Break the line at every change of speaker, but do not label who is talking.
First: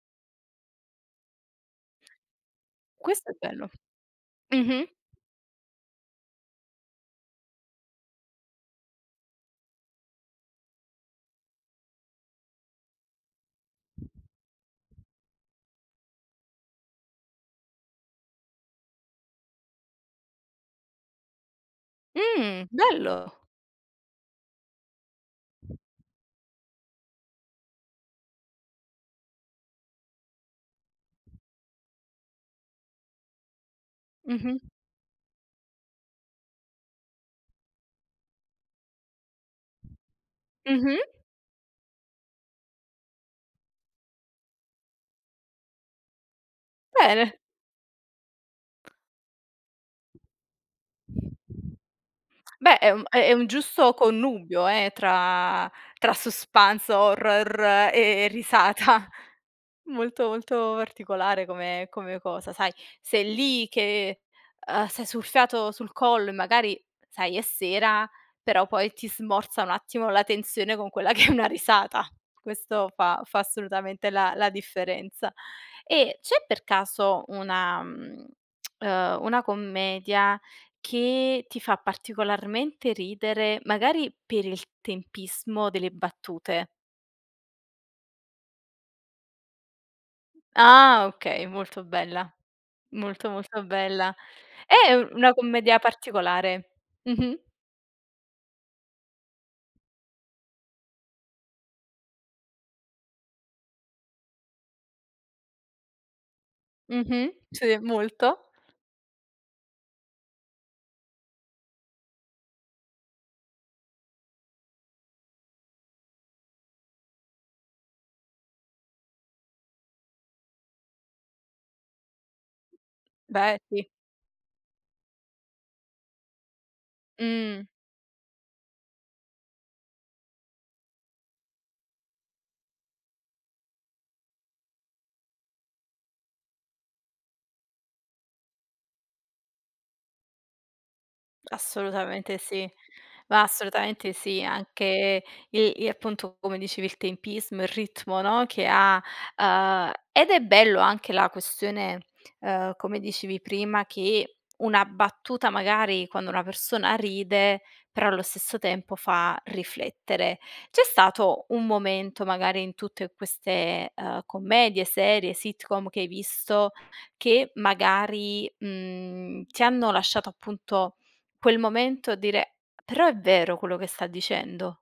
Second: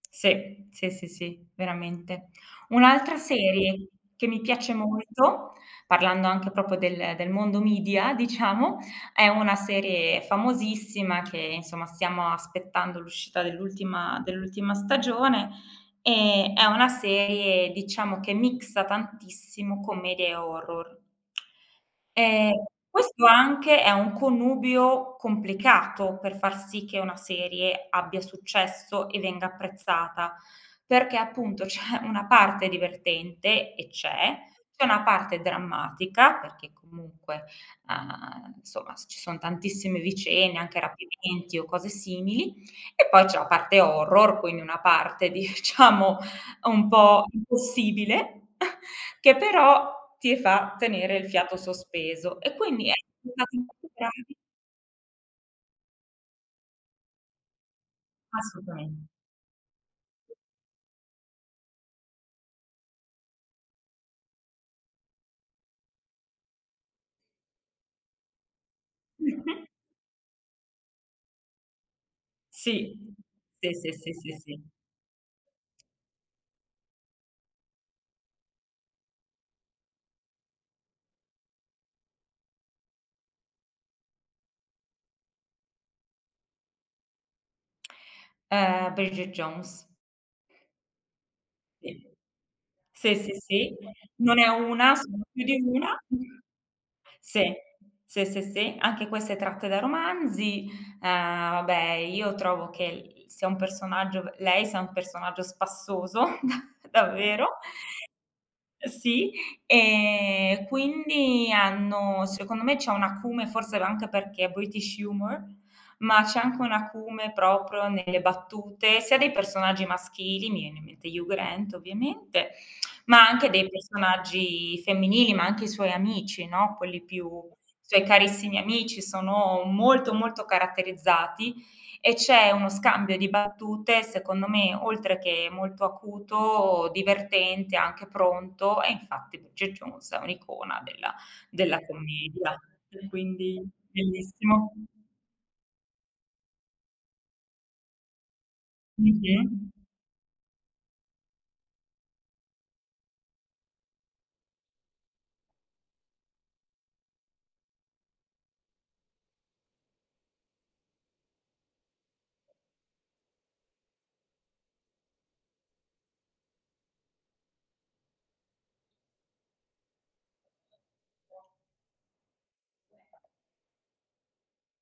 Se. Se, se, sì, veramente. Un'altra
Questo è bello.
serie che mi
Mh
piace
mh.
molto, parlando anche proprio del del mondo media, diciamo, è una serie famosissima che insomma stiamo aspettando l'uscita dell'ultima dell'ultima stagione e è una serie diciamo che mixa tantissimo commedia e horror. Ehm,
Mh.
questo
Bello.
anche è un connubio complicato per far sì che una serie abbia successo e venga apprezzata, perché appunto c'è una parte divertente, e c'è,
Mh-mh.
c'è una parte drammatica, perché comunque, uhm, insomma s ci son tantissime vicende anche
Mh-mh.
rapimenti o cose simili, e poi c'è la parte horror quindi una parte diciamo un po'
Bene.
impossibile, che però ti fa tenere il fiato sospeso e
Beh,
quindi
ehm, è è un giusto
[unintelligible]
connubio eh tra tra suspance, horror e
Assolutamente.
risata. Molto molto particolare come come cosa, sai. Sei lì che, ehm, sai sul fiato sul collo e magari sai è sera, però poi ti smorza
Mh-mh.
un attimo la tensione con quella che è una risata. Questo
Sì.
fa fa
Sì, sì,
assolutamente
sì, sì,
la la
sì.
differenza. E c'è per caso una mhmm, ehm, una commedia che ti fa particolarmente ridere magari per il tempismo delle battute?
Ehm, Bridget Jones.
Ah okay, molto bella.
Sì,
Molto
sì,
molto
sì.
bella.
Non è 1,
È u
sono
una
più di
commedia
1.
particolare. Mh-mh.
Se. Se, se, se, anche queste tratte da romanzi. Uhm, vabbè io trovo che i sia un personaggio lei sia un personaggio spassoso, da
Mh-mh.
davvero.
Sì, molto.
Ehm, sì. Ehm, quindi hanno secondo me c'è un acume, forse l anche perché è British Humor, ma c'è anche un acume proprio nelle battute, sia dei personaggi maschili, mi viene in mente Hugh Grant ovviamente, ma anche
Beh,
dei
sì.
personaggi femminili, ma anche i suoi amici, no, quelli più
Mh.
i suoi carissimi amici sono molto, molto caratterizzati. E c'è uno scambio di battute secondo me oltre che molto acuto, divertente, anche pronto, e infatti Bridget Jones è un'icona della della
Assolutamente
commedia.
sì,
E
ma
quindi
assolutamente sì,
bellissimo.
anche il i appunto, come dicevi il tempismo, il ritmo, no, che ha
Mh-mh.
uhm, ed è bello anche la questione, uhm, come dicevi prima, che una battuta magari quando una persona ride però allo stesso tempo fa riflettere. C'è stato un momento magari in tutte queste, uhm, commedie, serie, sitcom che hai visto, che magari, mhmm, ti hanno lasciato appunto quel momento a dire: "Però è vero quello che sta dicendo"?